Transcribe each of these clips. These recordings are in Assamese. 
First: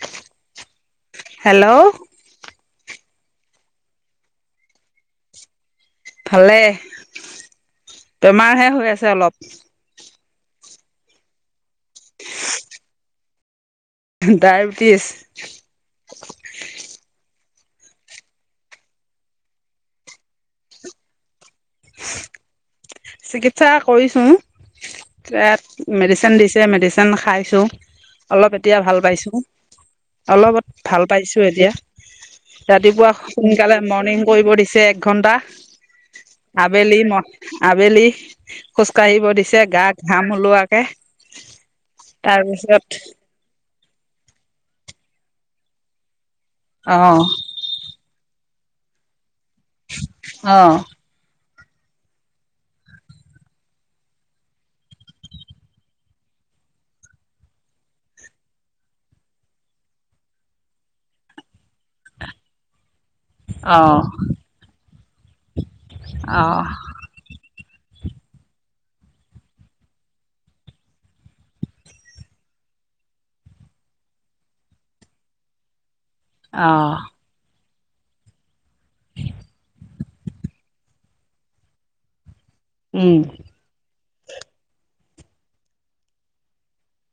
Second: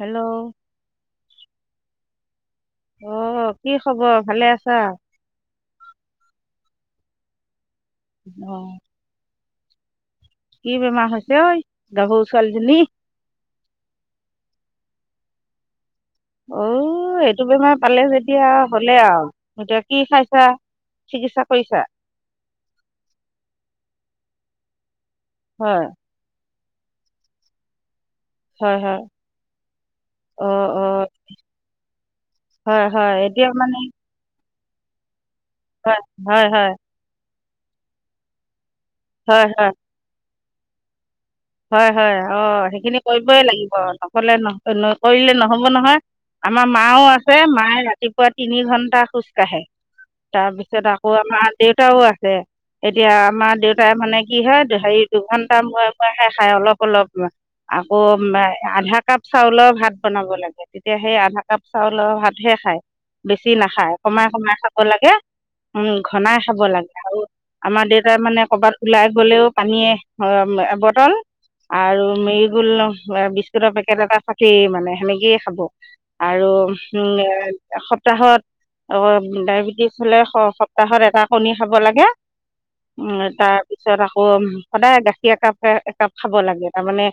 হেল্ল'! হেল্ল'! আহ, কি খবৰ ভালে আছা? ভালে, বেমাৰহে অ' হৈ আছে অলপ। কি বেমাৰ হৈছে ঐ? গাভৰু ছোৱালীজনী। ডায়েবেটিছ। অ'ঔ। এইটো বেমাৰ পালে যেতিয়া হ'লে আও, এতিয়া কি খাইছা? চিকিৎসা কৰিছা? চিকিৎসা কৰিছো হয় তাত মেডিচিন দিছ ছে মেডিচেন খাইছোঁ। অলপ হয় এতিয়া হয় ভাল পাইছোঁ, অ' অলপ অ' ভাল পাইছোঁ এতিয়া। হয় হয় ৰাতিপুৱা এতিয়া মানে সোনকালে মৰ্ণিং কৰিব দিছে এক ঘন্টা। হয় হয় হয়। আবেলি ম আবেলি খোজ কাঢ়িব হয় দিছে, হয় গা ঘাম ওলোৱাকে। হয় হয়, অ' তাৰপিছত সেইখিনি কৰিবই লাগিব নকলে নকৰিলে নহ'ব নহয়। আমাৰ অ মাও আছে, মায়ে ৰাতিপুৱা তিনি ঘণ্টা খোজ কাঢ়ে, অ তাৰপিছত আকৌ আমাৰ দেউতাও আছে, এতিয়া আমাৰ দেউতাই মানে কি হয় হেৰি দুঘণ্টা মুয়ে মুয়েহে খাই অলপ অলপ, আকৌ আধা কাপ চাউলৰ ভাত বনাব লাগে। তেতিয়া, সেই আধা কাপ চাউলৰ ভাতহে খায়। বেছি অ নাখায়, কমাই কমাই খাব লাগে উম ঘনাই অ খাব লাগে। আৰু আমাৰ দেউতাই মানে কৰ'বাত ওলাই গলেও পানীয়ে এ ব [inaudible] আৰু মিৰিগল ন বিস্কুটৰ পেকেট এটা থাকেই মানে সেনেকেই খাব আৰু অ [unintelligible] সপ্তাহত ডায়েবেটিছ হলে সপ্তাহত এটা কণী খাব লাগে উম তাৰ পিছত আকৌ সদায় গাখীৰ একাপ একাপ খাব লাগে তাৰমানে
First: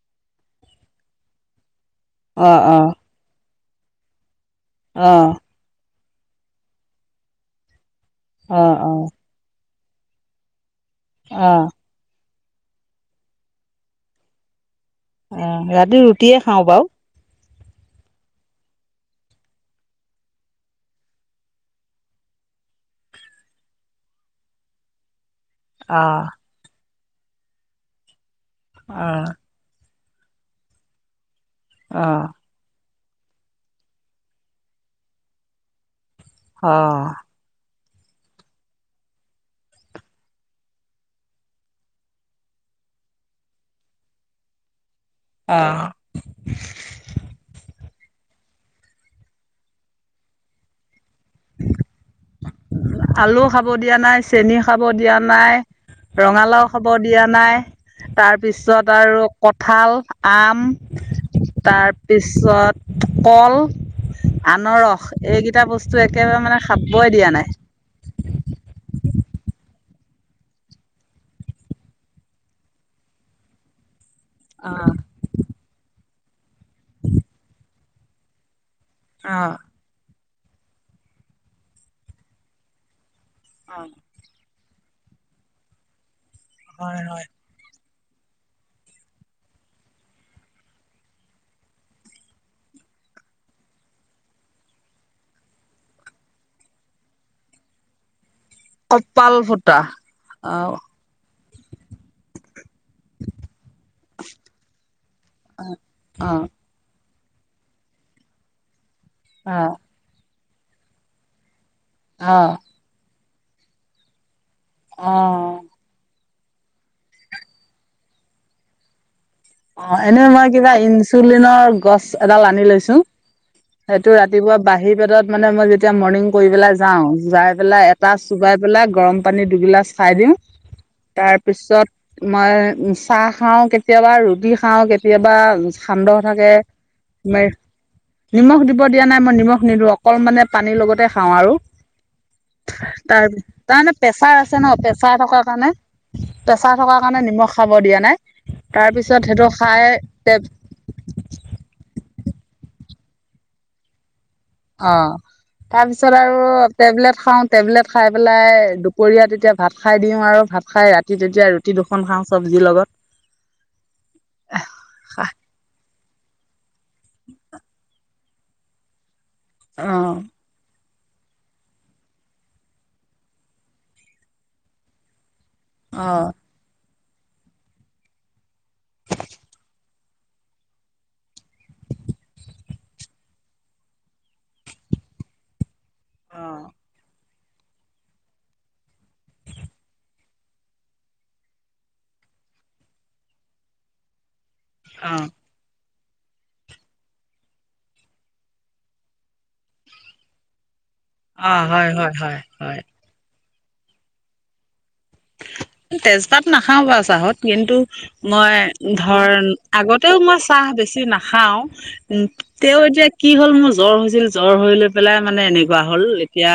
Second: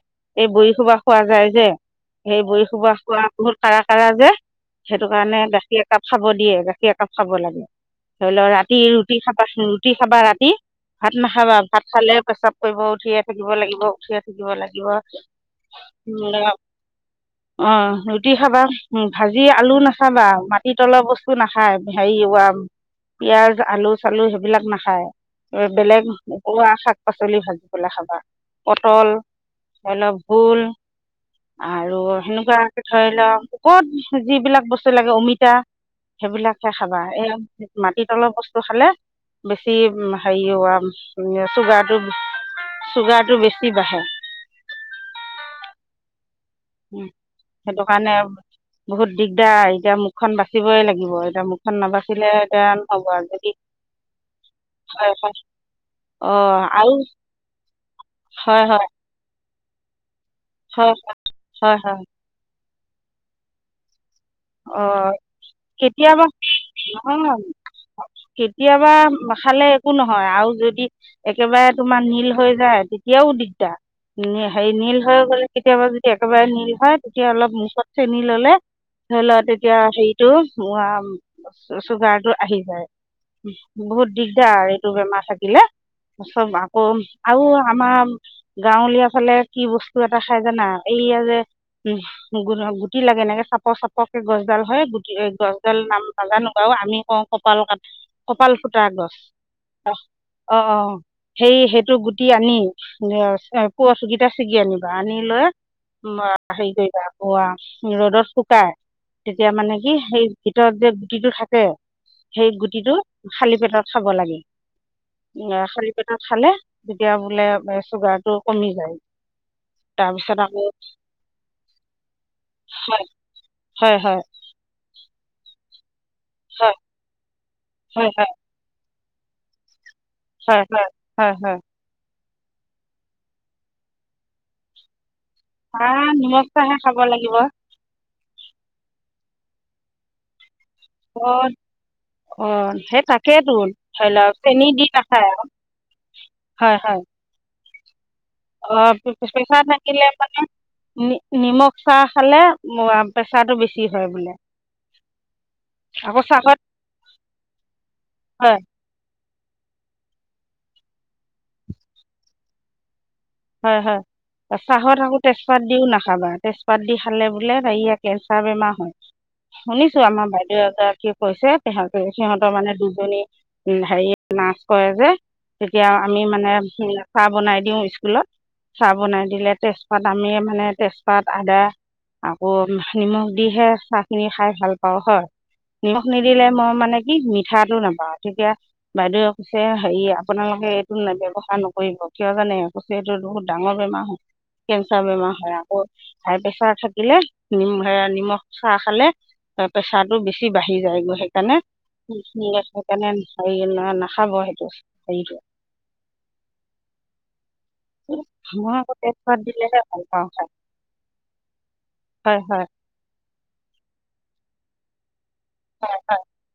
এই বৰি সোপা খোৱা যায় যে সেই অ বৰি অ সোপা খোৱা বহুত কাৰা কাৰা যে সেইটো অ কাৰণে গাখীৰ একাপ খাব দিয়ে গাখীৰ একাপ খাব লাগে ধৰি লওক অ অ অ ৰাতি ৰুটি খাবা ৰুটি খাবা ৰাতি ভাত অ নাখাবা ভাত খালে প্ৰেছাব কৰিব উঠিয়ে থাকিব লাগিব উঠিয়ে থাকিব লাগে অ ৰাতি ৰুটিয়ে খাওঁ বাও অ ৰুটি খাবা উম ভাজি আলু নাখাবা মাটি তলৰ বস্তু নাখায় হেৰিঅ [unintelligible] পিয়াজ আলু চালু সেইবিলাক নাখায় বেলেগ অ', পোৱা শাক পাচ অ', এলফুল আৰু অ', সেনেকুৱা ধৰি লওক কুকত যিবিলাক বস্তু লাগে, অমিতা সেইবিলাকহে খাবা এই মাটিতলৰ বস্তু খালে বেছি হেৰি হ চুগাৰটো চুগাৰটো বেছি বাঢ়ে অ উম সেইটো কাৰণে বহুত দিগদাৰ এতিয়া মুখখন বাচিবই লাগ গিব এতিয়া মুখখন নাবাচিলে এতিয়া নহব আৰু আলু যদি খাব দিয়া নাই, চেনি খাব দিয়া হয় হয় নাই, অঁ ৰঙালাও আৰু খবৰ দিয়া নাই হয় হয় তাৰপিছত আৰু কঁঠাল, আম, হয় হয় হয় তাৰপিছত কল আনৰস অঁ এইকেইটা বস্তু কেতিয়াবা একেবাৰে মানে খাবই দিয়া নহয় নাই। কেতিয়াবা খালে একো নহয়, আৰু যদি একেবাৰে তোমাৰ নীল হৈ যায় তেতিয়াও দিগদাৰ। হেৰি অ', নীল হৈ গ'লে কেতিয়াবা যদি একেবাৰে নীল হয়, তেতিয়া অলপ মুখত চেনি ললে ধৰি লোৱা তেতিয়া হেৰিতটো চুগাৰটো আহি যায়। বহুত দিগদাৰ এইটো বেমাৰ থাকিলে। চব আকৌ হয়, হয়। আৰু আমাৰ গাঁৱলীয়া ফালে কি বস্তু এটা খাই জানা, এইয়া যে উম গুটি লাগে এনেকে চাপৰ চাপ কে গছডাল হয়, গুটি গছডাল নাম নাজানো বাৰু, আমি কওঁ কপাল কা কপাল ফুটা গছ। কপাল ফুটা। অ' অ' সেই সেই টো গুটি আনি পুৱ চকিটা ছিগি আনিবা। আনি লৈ ম অ', হেৰি কৰিবা অ'ৱা, ৰ'দত শুকাই, তেতিয়া অ', মানে কি সেই ভিতৰত যে গুটিটো থাকে সেই অ', গুটিটো খালি পেটত খাব লাগে। অ', এ খালি পেটত খালে, তেতিয়া বোলে চুগাৰ টো কমি যায়। অ' এনেই তাৰপিছত মই আকৌ কিবা ইনচুলিনৰ গছ এডাল আনি লৈছো হয় হয় সেইটো হয় ৰাতিপুৱা বাহি পেটত মানে মই যেতিয়া মৰ্ণং কৰি পেলাই হয় যাওঁ, যাই পেলাই হয় এটা হয় চুবাই পেলাই গৰম পানী দুগিলাচ খাই দিওঁ, হয় হয় হয় হয় তাৰপিছত মই চাহ খাওঁ কেতিয়াবা, ৰুটি খাওঁ কেতি কেতিয়াবা চাহ সান্দহ নিমখ থাকে, চাহে খাব লাগিব নিমখ দিব দিয়া নাই মই নিমখ নিদো, অকল মানে পানীৰ লগতে খাওঁ অঁ আৰু অঁ সেই তাৰপি তাকেতো তাৰমানে ধৰি লওক প্ৰেছাৰ আছে চেনি ন, দি প্ৰেছাৰ নাখায় থকা কাৰণে হয় প্ৰছাৰ থকা হয় কাৰণে নিমখ খাব দিয়া নাই। তাৰপিছত প্ৰচাৰ থাকিলে মানে নি নিমখ চাহ খালে প্ৰেছাৰ টো বেছি হয় বোলে। অ' তাৰপিছত আকৌ আৰু চাহত টেবলেট খাওঁ, টেবলেট খাই পেলাই হয় দুপৰীয়া তেতিয়া ভাত খাই দিওঁ আৰু, ভাত খাই ৰাতি যেতিয়া ৰুটি দুখন খাওঁ চবজিৰ লগত হয় হয়, চাহত আকৌ অ', তেজপাত দিও নাখাবা। তেজপাত দি খালে বোলে এক বেমাৰ হয়। শুনিছো অ'। আমাৰ বাইদেউ এগৰাকী কৈছে তহঁতে সিহঁতৰ মানে দুজনী উ হেৰি ৰ্নাছ কৰে যে তেতিয়া আমি অ', মানে চাহ বনাই দিওঁ স্কুলত চাহ বনাই দিলে তেজপাত আমি মানে তেজপাত আদা আকৌ নিমখ দিহে চাহ খিনি খাই ভাল পাওঁ হয়। নিমখ নিদিলে মই অ', মানে কি মিঠাটো নাপাওঁ। তেতিয়া বাইদেৱে কৈছে হেৰি আপোনালোকে এইটো নে ব্যয়ৱসা নকৰিব, কিয় জানে যিহেতু বহুত ডাঙৰ বেমাৰ হয়, কেঞ্চাৰ বেমাৰ হয় আকৌ। হাই প্ৰেছাৰ থাকিলে নিমখ, নিমখ চাহ খালে প্ৰেছাৰটো বেছি বাঢ়ে। আহি যায়, সেইকাৰণে অ', হয়, হয়, হয়, হয়, সেইকাৰণে হে নাখাব সেইটো হেৰিটো। তেজপাত নাখাও বাৰু চাহত। কিন্তু মই আকৌ ধৰ তেজপাত দিলেহে ভাল আগতেও পাওঁ মই চাহ বেছি নাখাওঁ। খাই হয় তেওঁ এতিয়া কি হ'ল মোৰ জ্বৰ হৈছিল জ্বৰ হৈ লৈ পেলাই মানে এনেকুৱা হল, হয় হয় এতিয়া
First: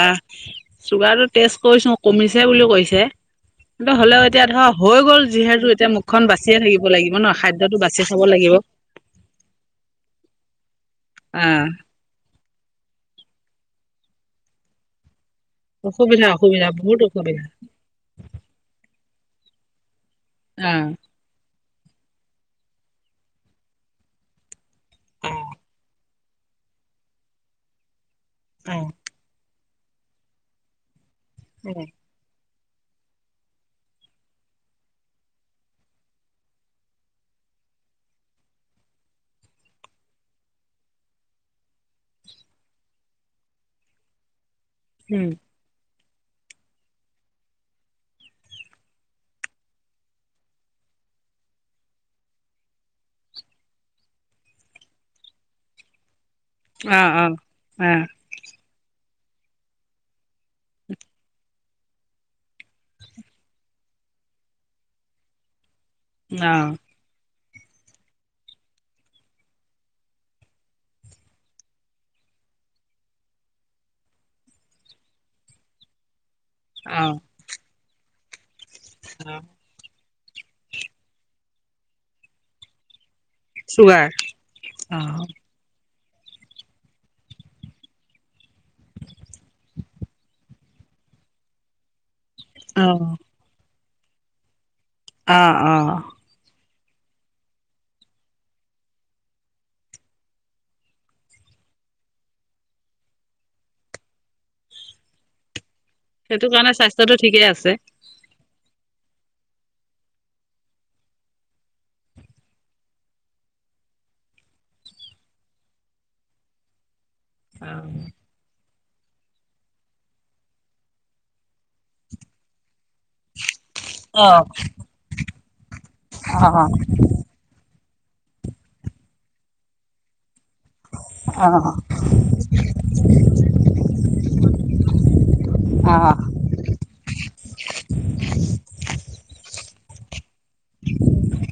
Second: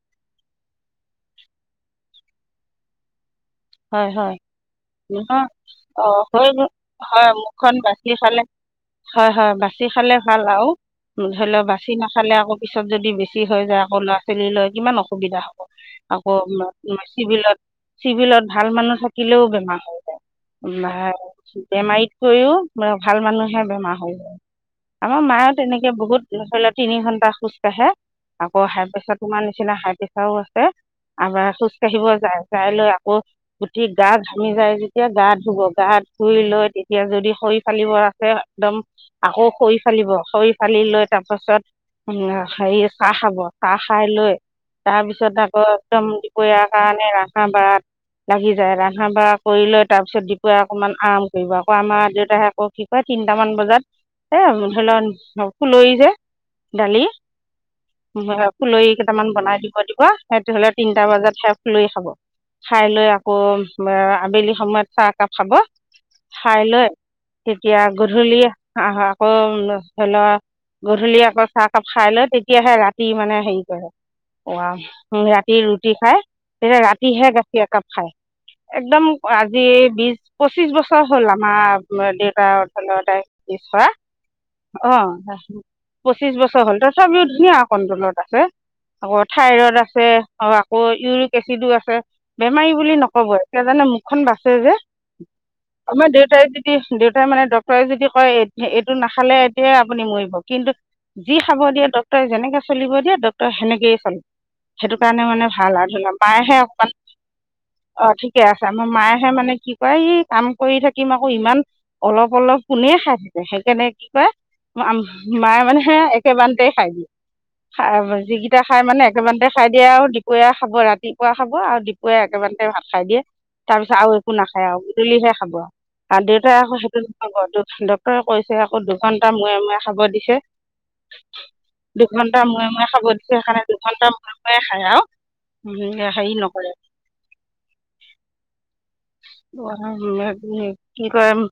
চুগাৰ টো টেষ্ট কৰিছো কমিছে বুলি কৈছে। তো হয় হ'লেও হয় এতিয়া ধৰা হৈ গ'ল নিমখ যিহেতু এতিয়া অঁ মুখখন হৈ বাচিয়ে গ'ল থাকিব লাগিব হয় ন, মুখখন খাদ্যটো বাছি বাচি খাব খালে লাগিব। হয় হয়, বাচি খালে ভাল আৰু, ধৰি লওক আহ বাচি নাখালে আকৌ পিছত যদি বেছি লৈ যাওঁ আকৌ, ল'ৰা ছোৱালী লৈ কিমান অসুবিধা হয়। অসুবিধা আকৌ অসুবিধা বহুত অসুবিধা চিভিলত, চিভিলত ভাল মানুহ থাকিলেও বেমাৰ হৈ আহ যায় বেমাৰীতকৈও ভাল মানুহে বেমাৰ হয়। আমাৰ মায়েও তেনেকে বহুত [unintelligible] তিনি ঘন্টা খোজ কঢ়ে। আকৌ আহ হাই প্ৰেছাৰ তোমাৰ নিচিনা হাই প্ৰেছাৰও আছে, আবাৰ খোজ কঢ়িব যায়। চাই লৈ আকৌ গুঠি গা ঘামি যায় যেতিয়া গা ধুব গা ধুই লৈ তেতিয়া যদি খৰি ফালিব আছে একদম আকৌ খৰি ফালিব। খৰি ফালি লৈ তাৰপাছত উম, হে চাহ খাব, চাহ খাই লৈ উম তাৰপিছত আকৌ একদম দুপৰীয়াৰ কাৰণে ৰান্ধা ভাত। লাগি যায় ৰন্ধা বঢ়া কৰি লৈ তাৰপিছত দুপৰীয়া অকমান আৰাম কৰিব, আকৌ আমাৰ দেউতায়ে আকৌ কি কয় তিনটামান বজাত, এ ধৰি ল' খুলৰি যে? দালি অহ, অহ, অহ। ফুলৰি কেইটামান বনাই দিব দিব, সেইটো হলে তিনটা বজাতহে ফুলৰি খাব। খাই লৈ আকৌ আবেলি সময়ত চাহ একাপ খাব। খাই লৈ তেতিয়া গধূলি আহ আকৌ ধৰি ল' গধূলি আকৌ চাহকাপ খাই লয় তেতিয়াহে ৰাতি মানে হেৰি কৰে অ', ৰাতি ৰুটি খাই তেতিয়া অ অ ৰাতিহে খাই একদম আজি এই বিছ পঁচিশ বছৰ হ'ল আমাৰ দেউতাৰ ধলৰ তাই [unintelligible] চুগাৰ অ অহ। পঁচিছ বছৰ হ'ল তথাপিও ধুনীয়া কণ্ট্ৰলত আছে। আকৌ থাইৰড আছে, আকৌ ইউৰিক এচিডো আছে। বেমাৰী অ বুলি নকব সে জানে মুখখন বাচে যে, অ অ আমাৰ দেউতাই দেউতাই মানে ডক্তৰে যদি কয় এইটো নাখালে এতিয়াই আপুনি মৰিব কিন্তু যি খাব দিয়ে ডক্টৰ যেনেকে চলিব দিয়ে ডক্টৰ সেনেকেই চলে, সেইটো কাৰণে মানে ভাল আৰু। সেইটো মাহে কাৰণে অকমান, স্বাস্থ্যটো ঠিকেই আছে অ', ঠিকে আছে। আমাৰ মায়েহে মানে কি কয় এই কাম কৰি থাকিম আকৌ ইমান, অলপ অলপ কোনে খাই থাকে! যেনেকে কি কয়, মায়ে মানে হে একেবাৰতে খাই দিয়ে। অ যিকেইটা খাই মানে একেবাৰেতে খাই দিয়ে আৰু দুপৰীয়া খাব ৰাতিপুৱা খাব আৰু কে একেবাৰতে ভাত খাই দিয়ে। তাৰপিছত আৰু অ একো নাখায় আৰু। গধূলিহে খাব আৰু। অ দেউতাই আকৌ সেইটো নহব ডক্তৰে কৈছে আকৌ দুঘণ্টা মূৰে মূৰে খাব দিছে। অ দুঘন্টা মূৰে মূৰে খাব দিছে, সেইকাৰণে দুঘন্টা মূৰে মূৰে খায় আৰু। অ উম, হেৰি নকৰে। কি কৰিম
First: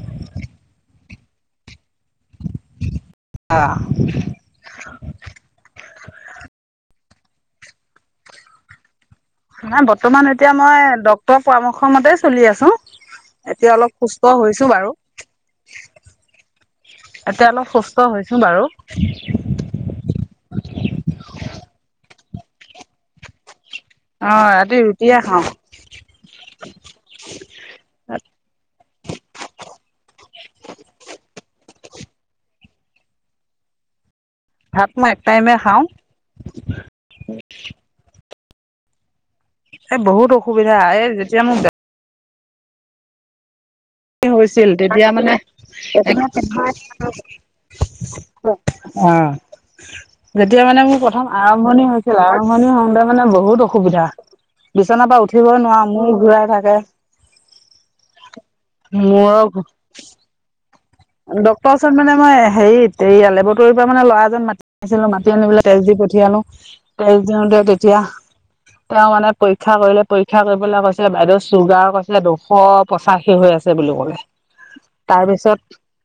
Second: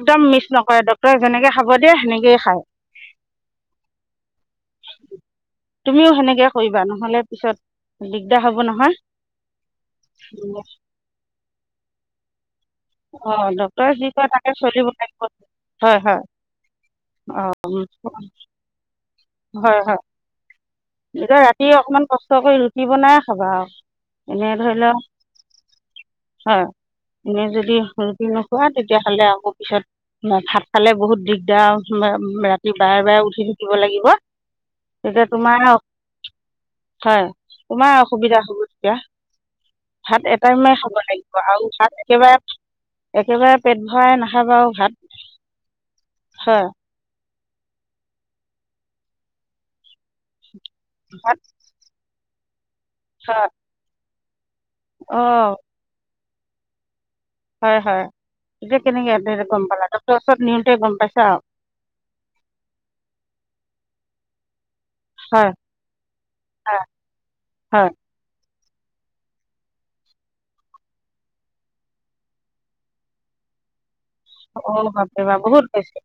একদম মিছ নকৰে ডক্টৰে যেনেকে খাব দিয়ে সেনেকেই খায়। অহ। তুমিও সেনেকে কৰিবা নহলে পিছত দিগদাৰ হ'ব নহয়। নাই বৰ্তমান এতিয়া মই ডক্তৰৰ পৰামৰ্শ মতে চলি আছো। অ', এতিয়া অলপ ডক্তৰে যি সুস্থ কয় তাকে হৈছো চলিব বাৰু লাগিব। হয়, হয়। এতিয়া অলপ সুস্থ হৈছো বাৰু। হয়, হয়, এতিয়া ৰাতি অকমান কষ্ট কৰি ৰুটি বনাই খাবা আৰু। অ এনে ধৰি ৰাতি ল, ৰুটিয়ে খাওঁ হয়, এনে যদি ৰুটি নোখোৱা তেতিয়াহালে আকৌ পিছত ভাত খালে বহুত দিগদাৰ, ৰাতি বাৰে বাৰে উঠি থাকিব লাগিব। ভাত মই এক তেতিয়া টাইমে তোমাৰ খাওঁ। হয়, তোমাৰ অসুবিধা হ'ব তেতিয়া। এই ভাত বহুত এটাইমে অসুবিধা খাব এই লাগিব যেতিয়া মোৰ আৰু ভাত একেবাৰে একেবাৰে পেট ভৰাই নাখাবা আৰু হৈছিল ভাত তেতিয়া মানে অ', হয় যেতিয়া মানে মোৰ প্ৰথম ভাত আৰম্ভণি হৈ আৰম্ভণি হওঁতে মানে হয় বহুত অসুবিধা, বিচনাৰ পৰা অঁ উঠিবই নোৱাৰো মূৰ ঘূৰাই। [inaudible] হয়, হয়, এতিয়া কেনেকে এ গম পালা? ডক্টৰ ওচৰত নিওঁতে গম প ডক্টৰ ওচৰত মানে মই হেৰিত এইয়া লেবৰেটৰী পৰা মানে ল'ৰা এজন মাতি ছিল মাতি হয় আনিপেলে তেজ দি পঠিয়ালো, হয় তেজ দিওতে হয় তেতিয়া তেওঁ মানে পৰীক্ষা কৰিলে পৰীক্ষা কৰিবলৈ কৈছিলে বাইদেউ চুগাৰ কৈছিলে দুশ পঁচাশী হৈ আছে। [unintelligible] বুলি ক'লে। অ', ভাবিবা তাৰপিছত বহুত বেছি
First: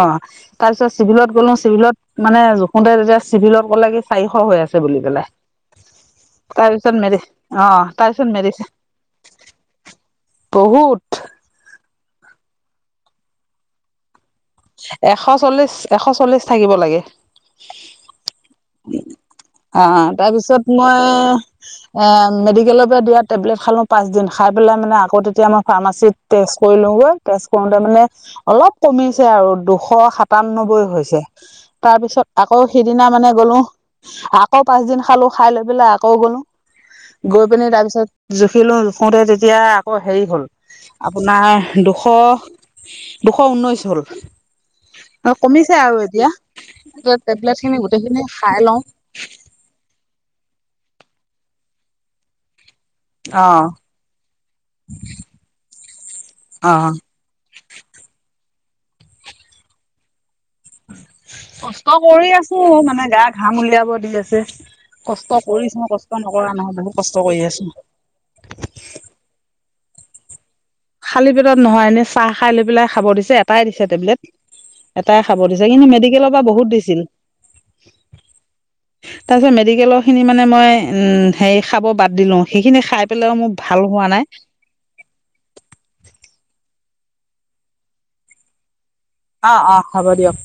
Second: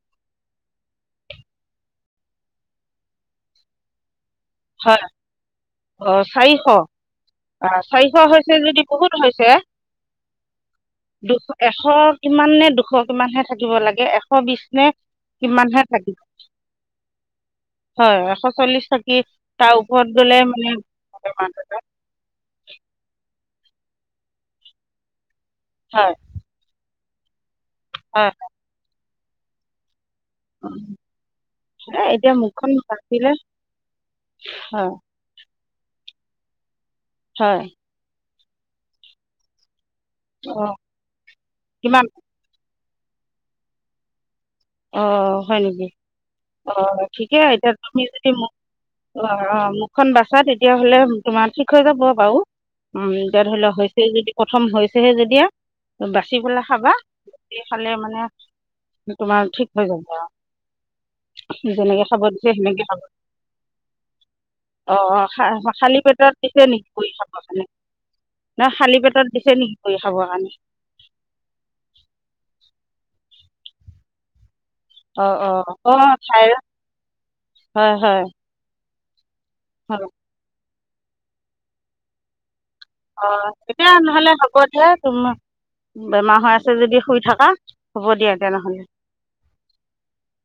অ', তাৰপিছত চিভিলত গ'লো চিভিলত মানে জুখোতে তেতিয়া চিভিলত ক'লে কি চাৰিশ হৈ আছে হয় বুলি পেলাই। অ', চাৰিশ? বা! তাৰপিছত মেডি অ', চাৰিশ তাৰপিছত হৈছে মেডিচিন যদি বহুত হৈছে। বহুত দুশ এশ কিমান নে দুশ কিমানহে থাকিব লাগে, এশ শ বিছ নে এশ চল্লিশ কিমানহে এশ থাকি চল্লিশ থাকিব লাগে। হয় এশ চল্লিশ থাকি, তা অ', তাৰপিছত মই এ মেডিকেলৰ পৰা দিয়াত টেবলেট খালো পাঁচ দিন খাই পেলাই মানে আকৌ তেতিয়া মই হয় ফাৰ্মাচিত টেষ্ট কৰিলো গৈ, তেচ কৰোতে মানে হয় অলপ কমিছে আৰু দুশ সাত সাতান্নব্বৈ হৈছে। তাৰ এ পিছত এতিয়া আকৌ মুখখন সিদিনা মানে বাচিলে গ'লো, আকৌ পাচ হয় দিন খালো, খাই লৈ পেলাই আকৌ গ'লো, গৈ পিনি হয় তাৰ পিছত জুখিলো জুখোতে তেতিয়া শ হেৰি হ'ল অ আপোনাৰ দুশ কিমান দুশ ঊনৈশ হ'ল। অ', হয় কমিছে নেকি? আৰু এতিয়া অ', ঠিকে টেবলেট এতিয়া খিনি তুমি গোটেইখিনি যদি মুখ, খাই লওঁ অ', অ', মুখখন বাচা তেতিয়াহ'লে তোমাৰ ঠিক হৈ যাব বাও। উম, এতিয়া অ ধৰি লও হৈছে যদি প্ৰথম হৈছেহে যেতিয়া, বাচি পেলাই অ খাবা। বাচি খালে মানে তোমাৰ ঠিক হৈ যাব আৰু। কষ্ট কৰি আছো সেনেকে মানে গা ঘাম উলিয়াব দি আছে। অ কষ্ট কৰিছো খালী কষ্ট পেটত নকৰা দিছে নহয় নেকি বহুত [unintelligible] কষ্ট খাব কৰি খানে? আছো খালি পেটত দিছে নেকি কৰি খাবৰ কাৰণে? খালী পেটত নহয় এনেই চাহ খাই লৈ পেলাই খাব দিছে এটাই দিছে টেবলেট এটাই অঁ খাব অঁ দিছে কিন্তু অঁ মেডিকেলৰ পৰা থাইৰড বহুত দিছিল। হয় হয় তাৰপিছত মেডিকেলৰখিনি মানে মই হেৰি খাব বাদ দিলোঁ। অ', এতিয়া নহলে হ'ব দিয়া তোম বেমাৰ হৈ আছে যদি শুই থকা, হ'ব দিয়া তেনেহ'লে। অ', অ', হ'ব দিয়ক।